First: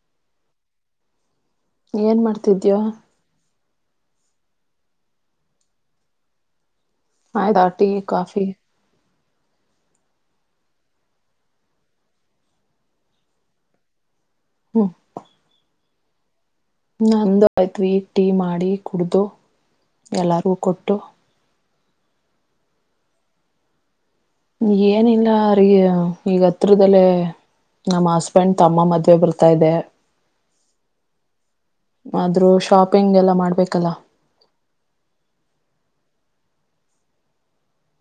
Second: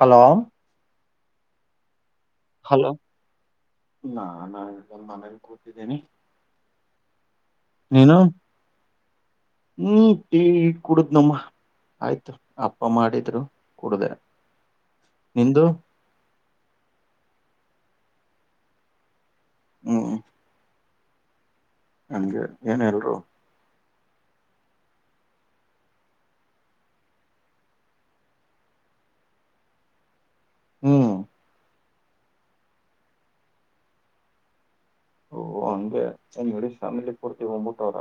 Hello ಏನ್ ಮಾಡ್ತಿದೀಯೋ. ನಾನಾ ಇದನ್ ಮನೇಲಿ ಕೂತಿದೀನಿ. ಆಯ್ತಾ ಟೀ ಕಾಫಿ. ಹ್ಮ್ ಟೀ ಕುಡುದ್ ನಮ್ಮ ಆಯ್ತು ಅಪ್ಪ ಮಾಡಿದ್ರು ಕುಡ್ದೆ ಹ್ಮ್ ನಿಂದು? ನಂದು ಆಯ್ತು ಈಗ್ ಟೀ ಮಾಡಿ, ಕುಡ್ದು ಎಲ್ಲಾರು ಕೊಟ್ಟ್ ಟ್ಟು. ನಂಗೆ ಏನ್ ಎಲ್ಲರೂ. ಏನಿಲ್ಲ ಅವ್ರಿಗೆ ಈಗ ಹತ್ರದಲ್ಲೇ ನಮ್ಮ ಹಸ್ಬೆಂಡ್ ತಮ್ಮ ಮದ್ವೆ ಬರ್ತಾ ಇದೆ. ಹ್ಮ್. ಆದ್ರೂ ಶಾಪಿಂಗ್ ಎಲ್ಲ ಮಾಡ್ಬೇಕಲ್ಲ. ಓ ಅಂಗೆ ಏನ್ ಇಡೀ ಫ್ಯಾಮಿಲಿ ಪೂರ್ತಿ ಹೋಗ್ಬಿಟ್ಟ್ ಅವ್ರ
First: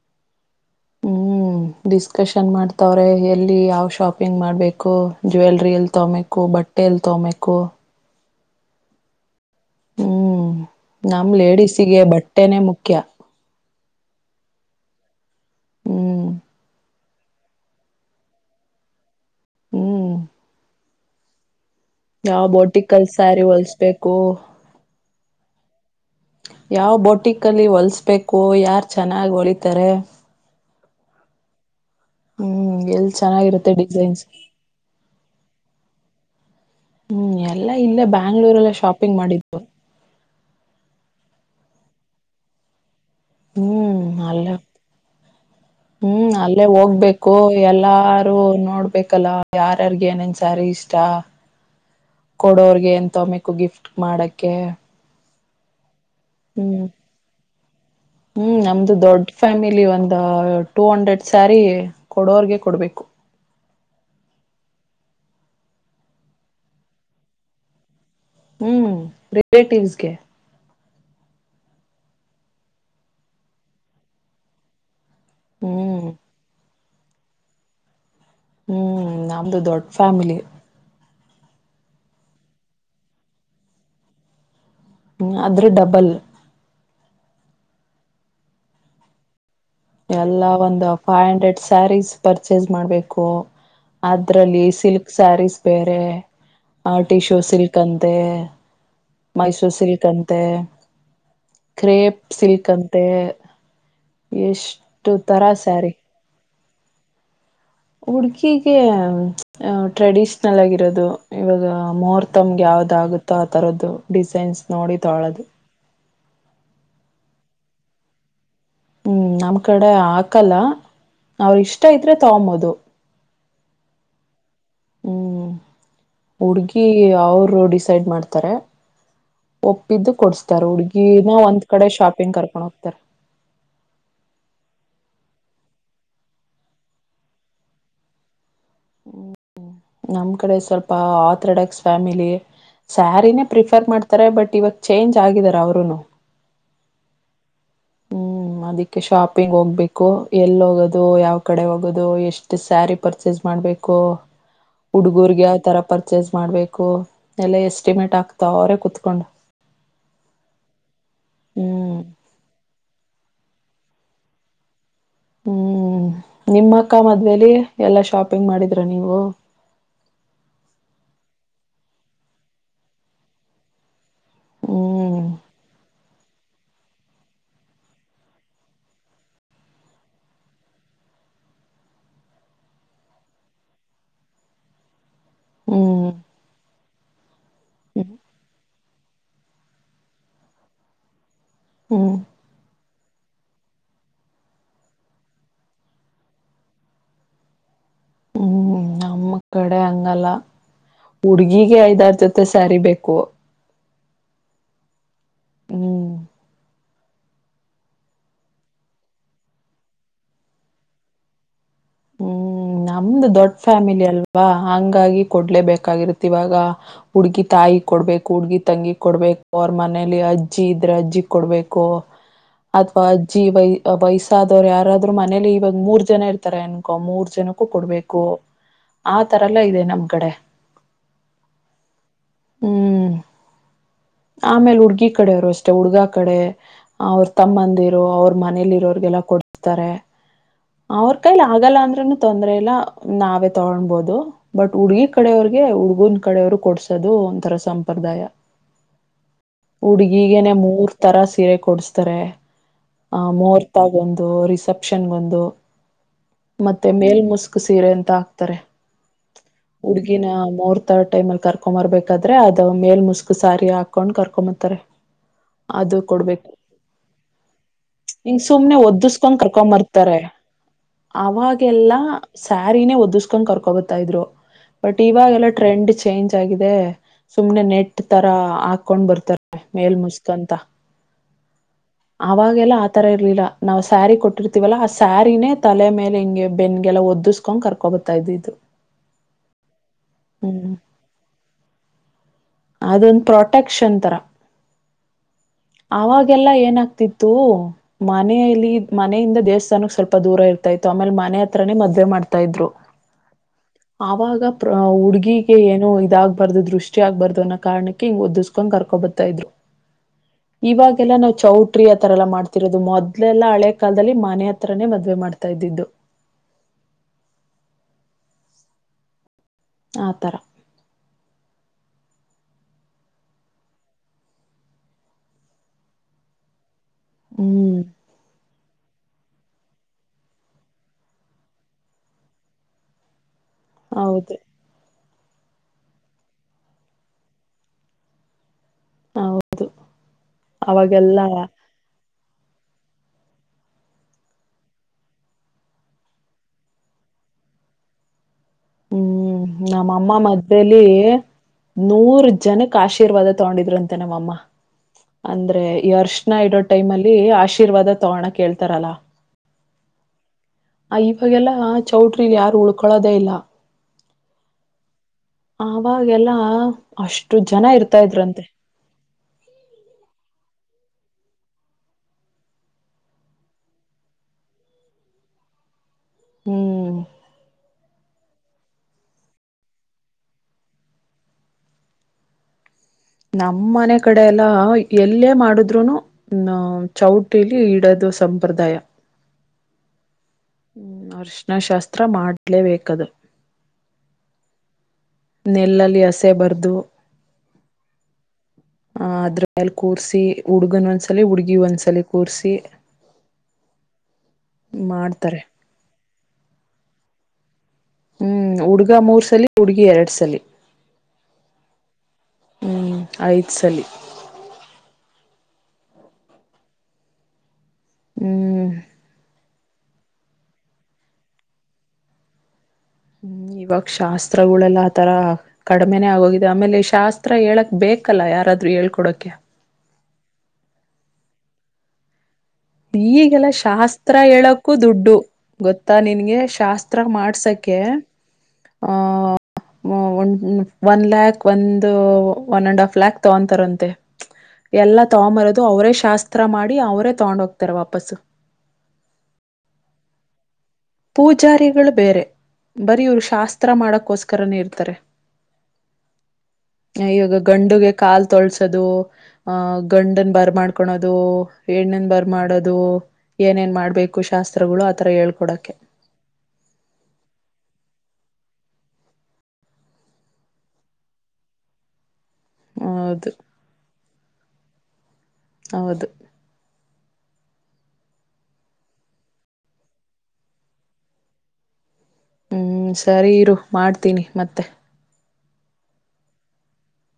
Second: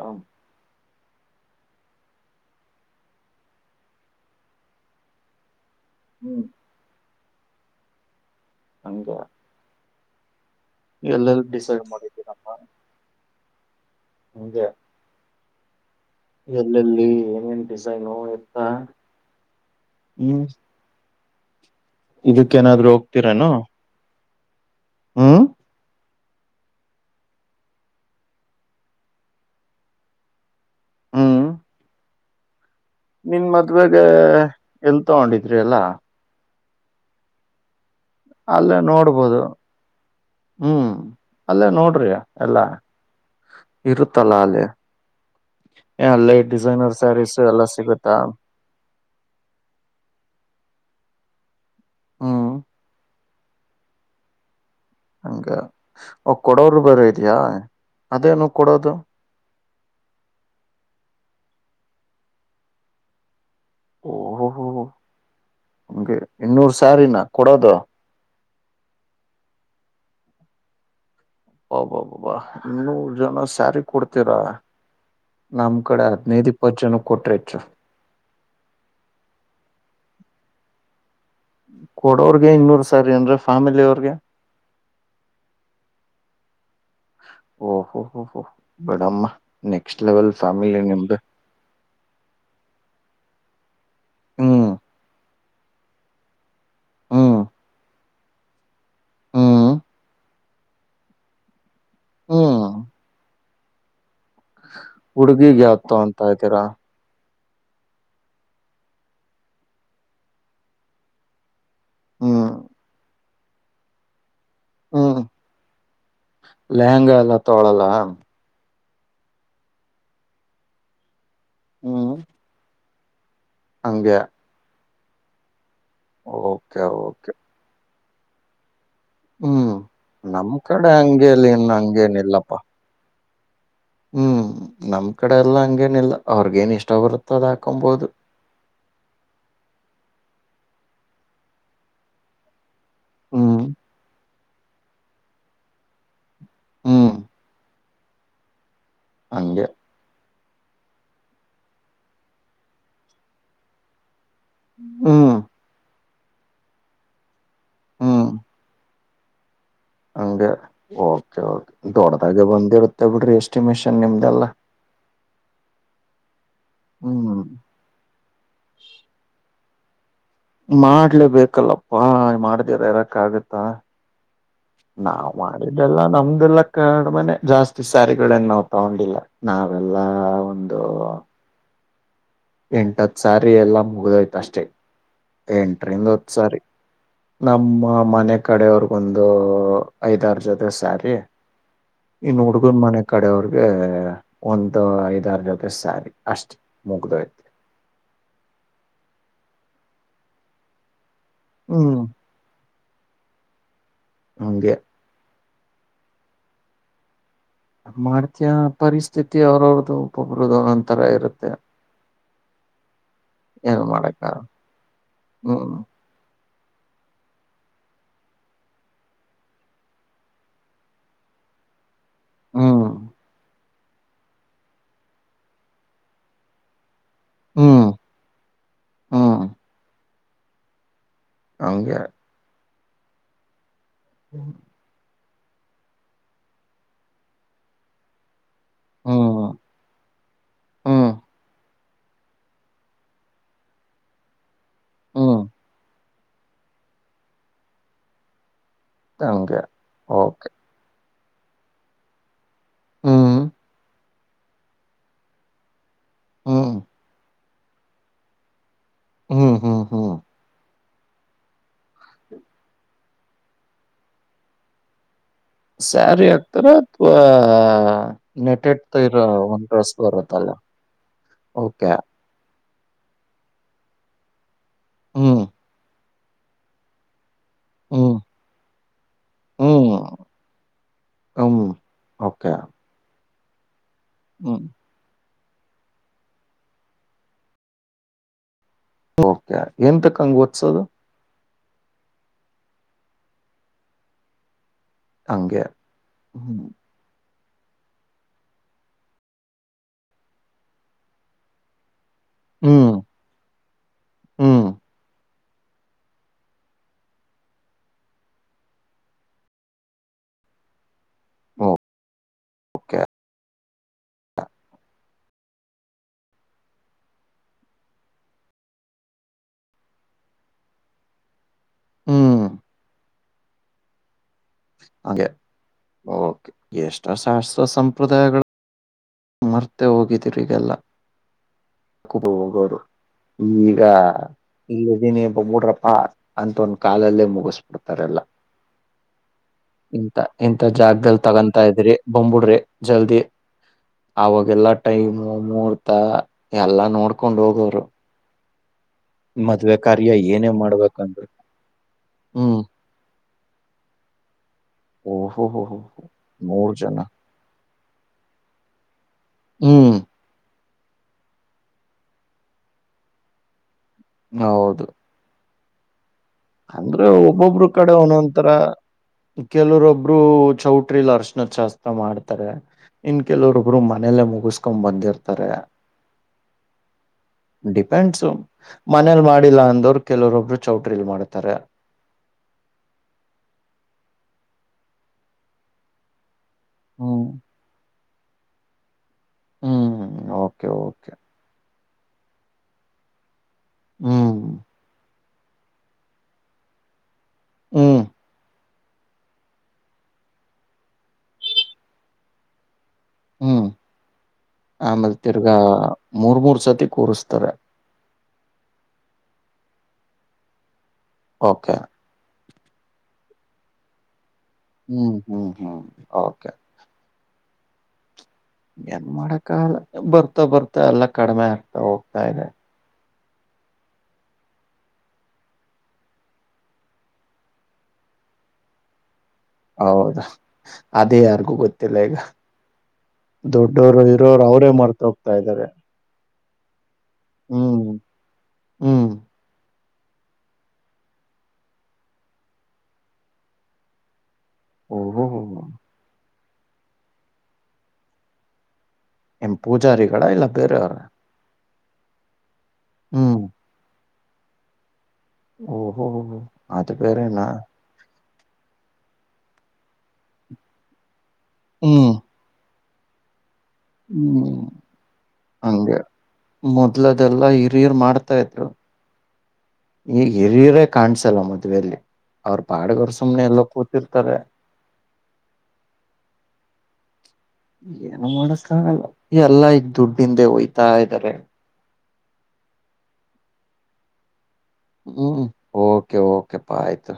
ಹ್ಮ್ ಡಿಸ್ಕಷನ್ ಮಾಡ್ತವ್ರೆ ಎಲ್ಲಿ ಯಾವ್ ಶಾಪಿಂಗ್ ಮಾಡ್ಬೇಕು ಜುವೆಲ್ರಿ ಎಲ್ ತೊ ಹ್ಮ್ ಮೇಕು ಬಟ್ಟೆ ಎಲ್ ತೋ ಮೇಕ್ ಕೊ ಅಂಗೆ ಹ್ಮ್ ನಮ್ ಡಿಸೈಡ್ ಲೇಡೀಸಿಗೆ ಮಾಡಿದ್ದೀರಮ್ಮ ಬಟ್ಟೆನೇ ಮುಖ್ಯ. ಹಂಗೆ ಹ್ಮ್ ಎಲ್ಲೆಲ್ಲಿ, ಏನೇನ್ ಡಿಸೈನ್ ಎತ್ತಾ ಹ್ಮ್ ಯಾವ್ ಇದಕ್ಕೇನಾದ್ರು ಬೋಟಿಕ್ಕಲ್ ಸಾರಿ ಹೊಲ್ಸ್ಬೇಕು? ಹ್ಮ ಯಾವ ಬೋಟಿಕ್ಕಲ್ಲಿ ಹೊಲಸ್ಬೇಕೋ ಯಾರ್ು ಚೆನ್ನಾಗಾ ಗಿ ಹೊಲಿತಾರೆ ಹ್ಮ್ ಹ್ಮ್ ಎಲ್ ನಿನ್ ಚೆನ್ನಾಗಿರುತ್ತೆ ಮದ್ವೆಗಾ ಡಿಸೈನ್ಸ್ ಎಲ್ ತಗೊಂಡಿದ್ರಿ ಏಲ್ಲಾ ಹ್ಮ್ ಎಲ್ಲ ಇಲ್ಲೇ ಬ್ಯಾಂಗ್ಳೂರಲ್ಲೆ ಅಲ್ಲೇ ಶಾಪಿಂಗ್ ನೋಡ್ಬೋದು ಮಾಡಿದ್ದು ಹ್ಮ್ ಅಲ್ಲೇ ನೋಡ್ರಿ ಎಲ್ಲಾ ಹ್ಮ್ ಇರುತ್ತಲ್ಲ ಅಲ್ಲೇ ಅಲ್ಲಿ ಏ ಹ್ಮ್ ಅಲ್ಲೇ ಡಿಸೈನರ್ ಹೋಗ್ಬೇಕು ಸ್ಯಾರೀಸ್ ಎಲ್ಲ ಸಿಗುತ್ತಾ ಎಲ್ಲಾರು ನೋಡ್ಬೇಕಲ್ಲ ಯಾರ್ಯಾರ್ಗ ಏನನ್ ಸಾರಿ ಇಷ್ಟ [unintelligible] ಕತ್ತ [inaudible] ಹ್ಮ್ ಕೊಡೋರ್ಗೆ ಎಂತ ಮೆ ಗಿಫ್ಟ್ ಮಾಡಕ್ಕೆ ಅಂಗೆ ಹ್ಮ್ ಅದೇನು ಹ್ಮ್ ಕೊಡೋದು ನಮ್ದು ದೊಡ್ಡ ಫ್ಯಾಮಿಲಿ ಒಂದು ಟೂ ಹಂಡ್ರೆಡ್ ಸಾರಿ ಕೊಡೋರ್ಗೆ ಕೊಡ್ಬೇಕು ಓಹೋ ಓಹೋ ನಮ್ಗೆ ಇನ್ನೂರ್ ಸಾರೀನ ಕೊಡೋದು ಹ್ಮ್ ರಿಲೇಟಿವ್ಸ್ಗೆ ಅಬ್ಬಬ್ಬಾ ಅಬ್ಬಬ್ಬಾ ಇನ್ನೂರು ಜನ ಸ್ಯಾರಿ ಕೊಡ್ತೀರ, ನಮ್ ಹ್ಮ್ ಕಡೆ ಹದ್ನೈದ್ ಇಪ್ಪತ್ ಜನಕ್ ಕೊಟ್ರೆ ಹೆಚ್ಚು ಹ್ಮ್ ನಮ್ದು ದೊಡ್ಡ ಫ್ಯಾಮಿಲಿ ಕೊಡೋರ್ಗೆ ಇನ್ನೂರ್ ಸಾರಿ ಅಂದ್ರೆ ಫ್ಯಾಮಿಲಿ ಅವ್ರ್ಗೆ ಹ್ಮ ಆದ್ರು ಡಬಲ್ ಓಹೋ ಓಹೋ ಓ ಬಿಡಮ್ಮ ನೆಕ್ಸ್ಟ್ ಲೆವೆಲ್ ಎಲ್ಲ ಫ್ಯಾಮಿಲಿ ಒಂದು ನಿಮ್ದು ಫೈವ್ ಹಂಡ್ರೆಡ್ ಸ್ಯಾರೀಸ್ ಪರ್ಚೇಸ್ ಮಾಡ್ಬೇಕು ಅದ್ರಲ್ಲಿ ಹ್ಮ್ ಸಿಲ್ಕ್ ಸ್ಯಾರೀಸ್ ಬೇರೆ ಹ್ಮ್ ಆರ್ಟಿಶೋಸಿಲ್ ಕಂದ್ ಮತ್ತೇ ಹ್ಮ್ ಮೈಸೂರು ಸಿಲ್ಕನ್ ಮತ್ತೆ ಕ್ರೇಪ್ ಸಿಲ್ಕ್ ಅಂತೆ ಎ ಹುಡುಗಿಿಗೆ ಆತ ಅಂತ ಹತೀರಾ ಹುಡುಗಿಗೆ ಟ್ರೆಡಿಷನಲ್ ಆಗಿರೋದು ಇವಾಗ ಹ್ಮ್ ಮುಹೂರ್ತಮ್ಗೆ ಯಾವ್ದಗುತ್ತೆ ತರದ್ದು ಡಿಸೈನ್ಸ್ ನೋಡಿ ತೊಗೊಳೋದು ಲಲೆಹಂಗ ಎಲ್ಲ ತೋಳಲ್ಲ ಹ್ಮ್ ನಮ್ ಕಡೆ ಹಾಕಲ್ಲ ಅವ್ರ ಇಷ್ಟ ಇದ್ರೆ ತಗೊಂಬೋದು ಹಗೆ ಹ್ಮ್ ಹುಡ್ಗಿ ಓಕೆ ಅವರು [unintelligible] ಸೈಡ್ ಮಾಡ್ತಾರೆ ಹ್ಮ್ ಒಪ್ಪಿದ್ದು ನಮ್ ಕೊಡ್ಸ್ತಾರ ಕಡೆ ಹುಡ್ಗಿನ ಹಂಗೇಲಿ ಒಂದ್ ಇನ್ನು ಕಡೆ ಶಾಪಿಂಗ್ ಹಂಗೇನಿಲ್ಲಪ್ಪಾ ಕರ್ಕೊಂಡ್ ಹೋಗ್ತಾರ ಹ್ಮ್ ನಮ್ ಕಡೆ ಎಲ್ಲ ಹಂಗೇನ ಇಿಲ್ಲ ಅವ್ರಗೇನ್ ಇಷ್ಟ ಬರುತ್ತೋ ಅದ ಹಾಕೊಬೋದು ಹ್ಮ ನಮ್ ಕಡೆ ಸ್ವಲ್ಪ ಆತಡಕ್ಸ್ ಫ್ಯಾಮಿಲಿ ಸಾರಿನೇ ಹ್ಮ್ ಪ್ರಿಫರ್ ಮಾಡ್ತಾರೆ ಬಟ್ ಇವತ್ ಚೇಂಜ್ ಆಗಿದಾರ ಅವರುೂನು ಹ್ಮ ಹ್ಮ್ ಮಾಡೇ ಶಾಪಿಂಗ್ ಹೋಗ್ಬೇಕು ಎಲ್ಲಿ ಹೋಗೋದು ಯಾವ ಕಡೆ ಹೋಗೋದು ಎಷ್ಟು ಸ್ಯಾರಿ ಪರ್ಚೇಸ್ ಮಾಡ್ಬೇಕು ಹ್ಮ್ ಹುಡ್ಗೂರ್ಗೆ ಯಾವ ತರ ಪರ್ಚೇಸ್ ಮಾಡ್ಬೇಕು ಕೇ ಎಲ್ಲಷ್ಟ ಎಸ್ಟಿಮೇಟ್ ಆಗುತ್ತಾವರೆ ಕುೂತ್ಕೊಂಡ್ ಅಂಗೆ ಓಕೆ ಕೆ ದೊಡ್ಡದೇ ಬಂದಿರುತ್ತೆ ಬಿಡ್ರಿ ಎಸ್ಟಿಮೇಷನ್ ನಿಮ್ದಲ್ಲ ಹ್ಮ್ ನಿಮ್ಮ ಅಕ್ಕ ಹ್ಮ್ ಮದ್ವೆೇಲಿ ಎಲ್ಲಾ ಶಾಪಿಂಗ್ ಮಾಡಿದ್ರ ನೀವು ಮಾಡ್ಲೇಬೇಕಲ್ಲಪ್ಪಾ ಮಾಡ್ದರ ಇರಕ್ಕ ಆಗತ್ತಾ ಹ್ಮ್ ನಾವ್ ಮಾಡಿದ್ದೆಲ್ಲ ನಮ್ದಲ್ಲ ಕಡ್ಮನೆ ಜಾಸ್ತಿ ಸ್ಯಾರಿಗಳನ್ ನಾವ್ ತಗೊಂಡಿಲ್ಲ ನಾವೆಲ್ಲಾ ಒಂದು ಎಂಟತ್ ಸಾರಿ ಎಲ್ಲಾ ಮುಗ್ದೋಯ್ತ ಅಷ್ಟೇ ಹ್ಮ್ ಎಂಟ್ರಿನದ ಹತ್ತು ಸರಿ ನಮ್ಮ ಮನೆ ಕಡೆಯವರು ಒಂದು ಐದಾರ ಜೊತೆ ಸಾರಿ ಹ್ಮ್ ಇನ್ನು ಹುಡುಗುನ್ ಮನೆ ಕಡೆಯವ್ರಿಗೆ ಒಂದು ಐದಾರ ಜೊತೆ ಸ್ಯಾರಿ ಅಷ್ಟು ಮುಗ್ದಯ್ತು. ಹ್ಮ್ ನಮ್ಮ ಕಡೆ ಹಂಗಲ್ಲ. ಹುಡ್ಗಿಗೆ ಹ್ಮ್ ಐದಾರು ಜೊತೆ ಸ್ಯಾರಿ ಬೇಕು. ಕ ಹಂಗೆ ಹ್ಮ್ ಮಾಡ್ತಿಯ ಪರಿಸ್ಥಿತಿ ಅವ್ರವ್ರ್ದು ಒಬ್ರಬ್ರುದು ಒಂದೊಂದ್ ಥರ ಇರುತ್ತೆ. ಹ್ಮ್ ನಮ್ದು ದೊಡ್ ಏನ್ ಫ್ಯಾಮಿಲಿ ಮಾಡಕ್ಕ ಅಲ್ವಾ ಹಂಗಾಗಿ ಹ್ಮ್ ಕೊಡ್ಲೇಬೇಕೇಕಾಗಿರುತ್ತ ಇವಾಗ ಹುಡ್ಗಿ ತಾಯಿ ಕೊಡ್ಬೇಕು ಹುಡ್ಗಿ ತಂಗಿ ಕೊಡ್ಬೇಕು ಅವ್ರ ಮನೇಲಿ ಅಜ್ಜಿ ಇದ್ರೆ ಅಜ್ಜಿ ಕೊಡ್ಬೇಕು. ಹ್ಮ್ ಅಥವಾ ಅಜ್ಜೀ ವೈ ವಯಸ್ಸಾದವರು ಯಾರಾದ್ರು ಮನೇಲಿ ಇವಾಗ ಮೂರ್ ಜನ ಇರ್ತಾರೆ ಅನ್ಕೋ ಮೂರ್ ಹ್ಮ್ ಕೊಡ್ಬೇಕು ಆ ತರ ಹ್ಮ್ ಎಲ್ಲ ಇದೆ ನಮ್ ಕಡೆ ಹಂಗೆ ಹ್ಮ್ ಆಮೇಲೆ ಹುಡ್ಗಿ ಕಡೆ ಅವರು ಅಷ್ಟೆ ಹುಡುಗಾ ಕಡೆ ಅವ್ರ ತಮ್ಮಂದಿರು ಅವ್ರ ಮನೇಲಿ ಇರೋಗೆಲ್ಲ ಹ್ಮ್ ಕೊಡತಾರೆ ಹ್ಮ್ ಅವ್ರ ಕೈಲಿ ಆಗಲ್ಲ ಅಂದ್ರ ತೊಂದ್ರೆ ಇಲ್ಲ ನಾವೇ ತಗೊೊಂಡಬೋದು ಬಟ್ ಹುಡ್ಗಿ ಹ್ಮ್ ಕಡೆಯವ್ರಿಗೆ ಹುಡ್ಗುನ್ ಕಡೆಯವರು ಕೊಡ್ಸದು ಒಂಥರ ಸಂಪ್ರದಾಯ ಹಂಗೆ ಓಕೆ ಹುಡುಗೀಗೆನೆ ಮೂರ್ ತರ ಸಿೀರೆ ಕೊಡ್ಸ್ತಾರೆ ಹ ಹ್ಮ್ ಮುಹೂರ್ತ ಆಗಂದು ರಿಸೆಪ್ಷನ್ ಒಂದು ಹ್ಮ್ ಮತ್ತೆ ಮೇಲ್ ಮುಸ್ಕ್ ಸೀರೆ ಅಂತ ಹಾಕ್ತಾರೆ ಹ್ಮ್ ಹ್ಮ್ ಹ್ಮ್ ಹುಡುಗಿನ ಮರ್ತ ಟಮಲ್ಕ ಕರ್ಕೋ ಬರಬೇಕಾದರೆ ಅದ ಮೇಲ್ ಮುಸ್ಕ ಸಾರಿ ಹಾಕೊಂಡ್ ಕರ್ಕೊಂಬತಾರೆ ಸ್ಯಾರಿ ಆಗ್ತಾರ ಅಥವಾ ಹಿಂಗ್ ನೆಟೆ ಸುಮ್ನೆ ಇರ ಒದಸ್ಕೊಂಡ್ ಕರ್ಕೊಂಡ್ ಒಸ್ ಬರುತ್ತಲ್ಲ ಓಕೆ ಎಲ್ಲ ಸ್ಯಾರಿನೇ ಒದಿಸ್ಕೊಂಡ್ ಕರ್ಕೊಬತಾ ಇದ್ರು ಬಟ್ ಹ್ಮ್ ಇವಾಗೆಲ್ಲ ಟ್ರೆಂಡ್ ಚೇಂಜ್ ಆಗಿದೆ ಸುಮ್ನೆ ನೆಟ್ ಹ್ಮ್ ತರ ಹಾಕೊಂಡ್ ಬರ್ತಾರೆ ಹ್ಮ್ ಮೇಲ್ ಮುಸ್ಕಂತ ಹ್ಮ್ ಓಕೆ ಆವಾಗೆಲ್ಲ ಆತರ ಇರ್ಲಿಲ್ಲ ನಮಸ್ತೆ ಸ್ಯಾರಿ ಹ್ಮ್ ಕೊಟ್ಟಿರ್ತಿೀವಲ್ಲಾ ಆ ಸ್ಯಾರಿನೇ ತಲೆ ಮೇಲೆ ಹಿಂಗೆ ಬೆನ್ಗೆಲ್ಲ ಒದ್ದಿಸ್ಕೊಂಡ್ ಕರ್ಕೊೋಗತ್ತಾ ಇದ್ ಇದು [unintelligible] ಎನ್ತಕ್ಕಂಗೆ ಓದಸೋದು? ಅದೊಂದು ಪ್ರೊಟೆಕ್ಷನ್ ತರ. ಹಂಗೆ ಆವಾಗೆಲ್ಲ ಹ್ಮ್ ಏನಾಗ್ತಿತ್ತು ತೂ ಮನೆಯಲ್ಲಿ, ಮನೆಯಿಂದ ದೇವಸ್ಥಾನಕ್ಕೆ ಸ್ವಲ್ಪ ದೂರ ಇರ್ತ ಇತ್ತು. ಆಮೇಲೆ ಮನೆ ಹತ್ರನೇ ಮದುವೆ ಮಾಡ್ ಇದ್ರು ಹ್ಮ್ ಆವಾಗ ಹ್ಮ್ ಪ್ರಾ ಹುಡ್ಗಿ ಎ ಎನೊ ಇದಾಗಗ್ಬಾರ್ದು, ದೃಷ್ಟಿ ಆಗ್ಬಾರ್ದು. [unintelligible] ಕಾರಣಕ್ಕೆ ಹಿಂಗ್ ಒದಿಸ್ಕೊಂಡ್ ಕರ್ಕೊ ಬರ್ತಾ ಇದ್ರು, ಇವಾಗ? ಎಲ್ಲ ನಾವು ಚೌಟ್ರಿ ಆ ತರ ಎಲ್ಲ ಮಾಡ್ತಿರೋದು, ಓಕೆ ಮೊದ್ಲೆಲ್ಲ ಹಳೆ ಕಾಲದಲ್ಲಿ ಮನೆ ಹತ್ರನೆೇ ಮದ್ವೆ ಮಾಡ್ತ್ ತ ಇದ್ದಿದ್ದು. ಆ ತರ. ಹ್ಮ್. ಹಾಗೆ, ಓಕೆ. ಎಷ್ಟ ಶಾಸ್ತ್ರ ಹ್ಮ್ ಸಂಪ್ರದಾಯಗಳು ಮರ್ತೆ ಹೋಗಿದಿರಿ ಇದೆಲ್ಲ. [unintelligible] ಈಗ ಹೌದು ಇಲ್ಲಿ ದಿನಿ ಬಂಬುಡ್ರಪ್ಪ, ಅಂತ ಒಂದ್ ಕಾಲಲ್ಲೇ ಮುಗಿಸ್ಬಿಡ್ತಾರೆ ಎಲ್ಲ. ಹೌ ಇಂತ ಇಂತ ಜಾಗದಲ್ಲಿ ಅವಾಗೆಲ್ಲಾ ತಗೊತಾ ಇದ್ರಿ ಬಂಬುಡ್ರಿ ಜಲ್ದಿ. ಅವಾಗೆಲ್ಲಾ ಟೈಮ್ ಮೂರ್ತ ಎಲ್ಲಾ ನೋಡ್ಕೊಂಡ್ ಹೋಗವ್ರು. ಹ್ಮ್ ನಮ್ಮಅಮ್ಮ ಏನೇ ಮದ್ವೇಲಿ ಮಾಡ್ಬೇಕಂದ್ರು ನೂರ್ ಹ್ಮ್ ಜನಕ್ ಆಶೀರ್ವಾದದ್ ತಗೊಂಡಿದ್ರಂತೆ ನಮ್ಮಮ್ಮ. ಓಹೋ ಹೋ ಅಂದ್ರೆ, ಹೋ ಈ ಅರ್ಶನ ಇಡೋ ಮೂರ್ ಟೈಮ್ ಜನ ಅಲ್ಲಿ ಆಶೀರ್ವಾದ ತಗೋಣಕ್ ಕೇಳ್ತಾರಲ್ಲ. ಹ್ಮ್ ಆ ಇವಾಗೆಲ್ಲಾ ಚೌಟ್ರಿಲಿ ಯಾರು ಉಳ್ಕೊಳದೇ ಇಲ್ಲ. ಹೌದು. [unintelligible] ಅಂದ್ರೆ, ಅಷ್ಟು ಜನ ಒಬ್ಬೊಬ್ರು ಕಡೆ ಇರ್ತಾ ಇದ್ರಂತೆ ಒಂದೊನ್ತರ, ಕೆಲೂರೊಬ್ರು ಚೌಟ್ರಿಲ್ ಅರ್ಶಣದ್ ಶಾಸ್ತ್ರ ಮಾಡ್ತಾರೆ, ಇನ್ ಕೆಲವಬ್ರು ಮನೇಲ್ಲೇ ಮುಗಿಸ್ಕೊಂಡ್ ಬಂದಿರ್ತಾರೆ. ಹ್ಮ್ ಗಂಡ್ಸು, ಮನೇಲಿ ಮಾಡಿಲ್ಲ ಅಂದವ್ರು ಕೆಲವ್ರೊಬ್ರು ಚೌಟ್ರಿಲ್ ಮಾಡ್. [unintelligible] ನಮ್ಮನೆ ಕಡೆ ಎಲ್ಲ, ಎಲ್ಲೇ ಮಾಡುದ್ರುನು ಹ ಹ್ಮ್ ಚೌಟಿಲಿ ಇಡದೊಸ. ಸಂಪ್ರದಾಯ. ಹ್ಮ ಹ್ಮ್ ಅರ್ಷ್ಣ ಶಾಸ್ ಮಾತ್ರ ಮಾಡ್ಲೇ ಬೇಕದು. ಹ್ಮ್ ನೆಲ್ಲಲ್ಲಿ ಹಸೆ ಬರ್ದು ಹ್ಮ್ ಹ ಅದ್ರ ಮೇಲ್ ಕೂರ್ಸಿ ಹುಡ್ಗನ್ ಒಂದ್ಸಲಿ ಹುಡ್ಗಿ ಒಂದ್ಸಲಿ ಕೂರ್ಸಿ ಹ್ಮ್ ಆಮಲೆ ಮಾಡ್ತಾರೆ ತಿರ್ಗಾ ಮೂರ್ ಮೂರ್ ಸತಿ ಕುರಸ್ತಾರೇ ಹ್ಮ್ ಹುಡ್ಗ ಮೂರ್ ಸಲಿ ಹುಡ್ಗಿ ಎರಡ್ ಸಲಿ ಓಕೆ ಹ್ಮ್ ಐದ್ ಸಲಿ ಹ್ಮ್-ಹ್ಮ್-ಹ್ಮ್ ಓಕೆ ಹ್ಮ್ ಏನ್ ಮಾಡಕಾಗಲ್ಲ ಬರ್ತಾ ಬರ್ತಾ ಎಲ್ಲ ಕಡಿಮೆ ಆಗ್ತಾ ಹೋಗ್ತಾ ಇದೆ ಹ್ಮ್ ಇವಾಗ್ ಶಾಸ್ತ್ರಗಳೆಲ್ಲಾ ಆತರ ಕಡಿಮೆನೇ ಆಗೋಗಿದೆ ಆಮೇಲೆ ಶಾಸ್ತ್ರ ಹೇಳಕ್ ಬೇಕಲ್ಲ ಯಾರಾದ್ರೂ ಹೇಳ್ಕೊಡಕೆ. ಹೌದಾ ಅದೇ ಯಾರಿಗೂ ಗೊತ್ತಿಲ್ಲ ಈಗ ಈಗೆಲ್ಲ ದೊಡ್ಡೋರು ಶಾಸ್ತ್ರ ಇರೋರು ಅವರೇ ಹೇಳಕ್ಕೂ ಮರ್ತ ದುಡ್ಡು ಹೋಗ್ತಾ ಇದ್ದಾರೆ ಗೊತ್ತಾ ನಿನ್ಗೆ ಟಾಸ್ಕ್ ಹತ್ರ ಮಾಡ್ಸಕ್ಕೆ ಹ್ಮ್ ಹೂ ಹ್ಮ್ ಹೂ ಒನ್ ಲ್ಯಾಕ್ ಒಂದು ಒನ್ ಅಂಡ್ ಆಫ್ ಲ್ಯಾಕ್ ತಗೊಂತಾರಂತೆ. ಎಲ್ಲ ಓಹೋ ತೊಗೊಂಬರೋದು ಅವರೇ ಶಾಸ್ ಅತ್ರ ಮಾಡಿ ಅವರ ತೊಗೊಂಡೊಗ್ ತ್ರ ವಾಪಸ್ ಎಂ ಪೂಜಾರಿಗಳ ಇಲ್ಲ. ಬೇರೆಯವ್ರ ಪೂಜಾರಿ ಗಳ್ ಬೇರೆ ಬರೀ ಇವ್ರು ಶಾಸ್ತ್ರ ಮಾಡಕೋಸ್ಕ ಕರನೇ ಇರ್ತಾರೆ ಓಹೋಹೋ ಅದ್ ಇವಾಗ ಬೇರೆನಾ. ಗಂಡುಗೆ ಕಾಲ್ ತೊಳ್ಸೋದು ಆ ಗಂಡನ್ ಬರ್ ಮಾಡ್ಕೊಳೋದು. ಹೆಣ್ಣನ್ ಹ್ಮ್ ಬರ್ ಮಾಡೋದು ಏನೇನು ಮಾಡಬೇಕು ಶಾಸ್ತ್ರಗಳು ಆ ಥರ ಹೇಳ್ಕೊಡೋಕ್ಕೆ. ಮೊದ್ಲು ಅದೆಲ್ಲಾ ಹಿರಿಯರ್ ಮಾಡ್ತಾ ಇದ್ರು ಈ ಹಿರಿಯರೇ ಕಾಣ್ಸಲ್ಲ ಮದ್ವೆಯಲ್ಲಿ ಅವ್ರ ಪಾಡ್ಗೆ ಅವ್ರು ಹೌದು ಸುಮ್ಮ್ನೆ ಎಲ್ಲೋ ಕೂತಿರ್ತಾರೆ ಹೌದು ಏನು ಮಾಡಕಾಗಲ್ಲ ಎಲ್ಲಾ ಈಗ್ ದುಡ್ಡಿಂದೆ ಒಯ್ತಾ ಇದಾರೆ. ಹ್ಮ್ ಸರಿ ಇರು ಮಾಡ್ತೀನಿ ಮತ್ತೆ. ಹ್ಮ್ ಓಕೆ ಓಕೆಪ್ಪಾ ಆಯ್ತು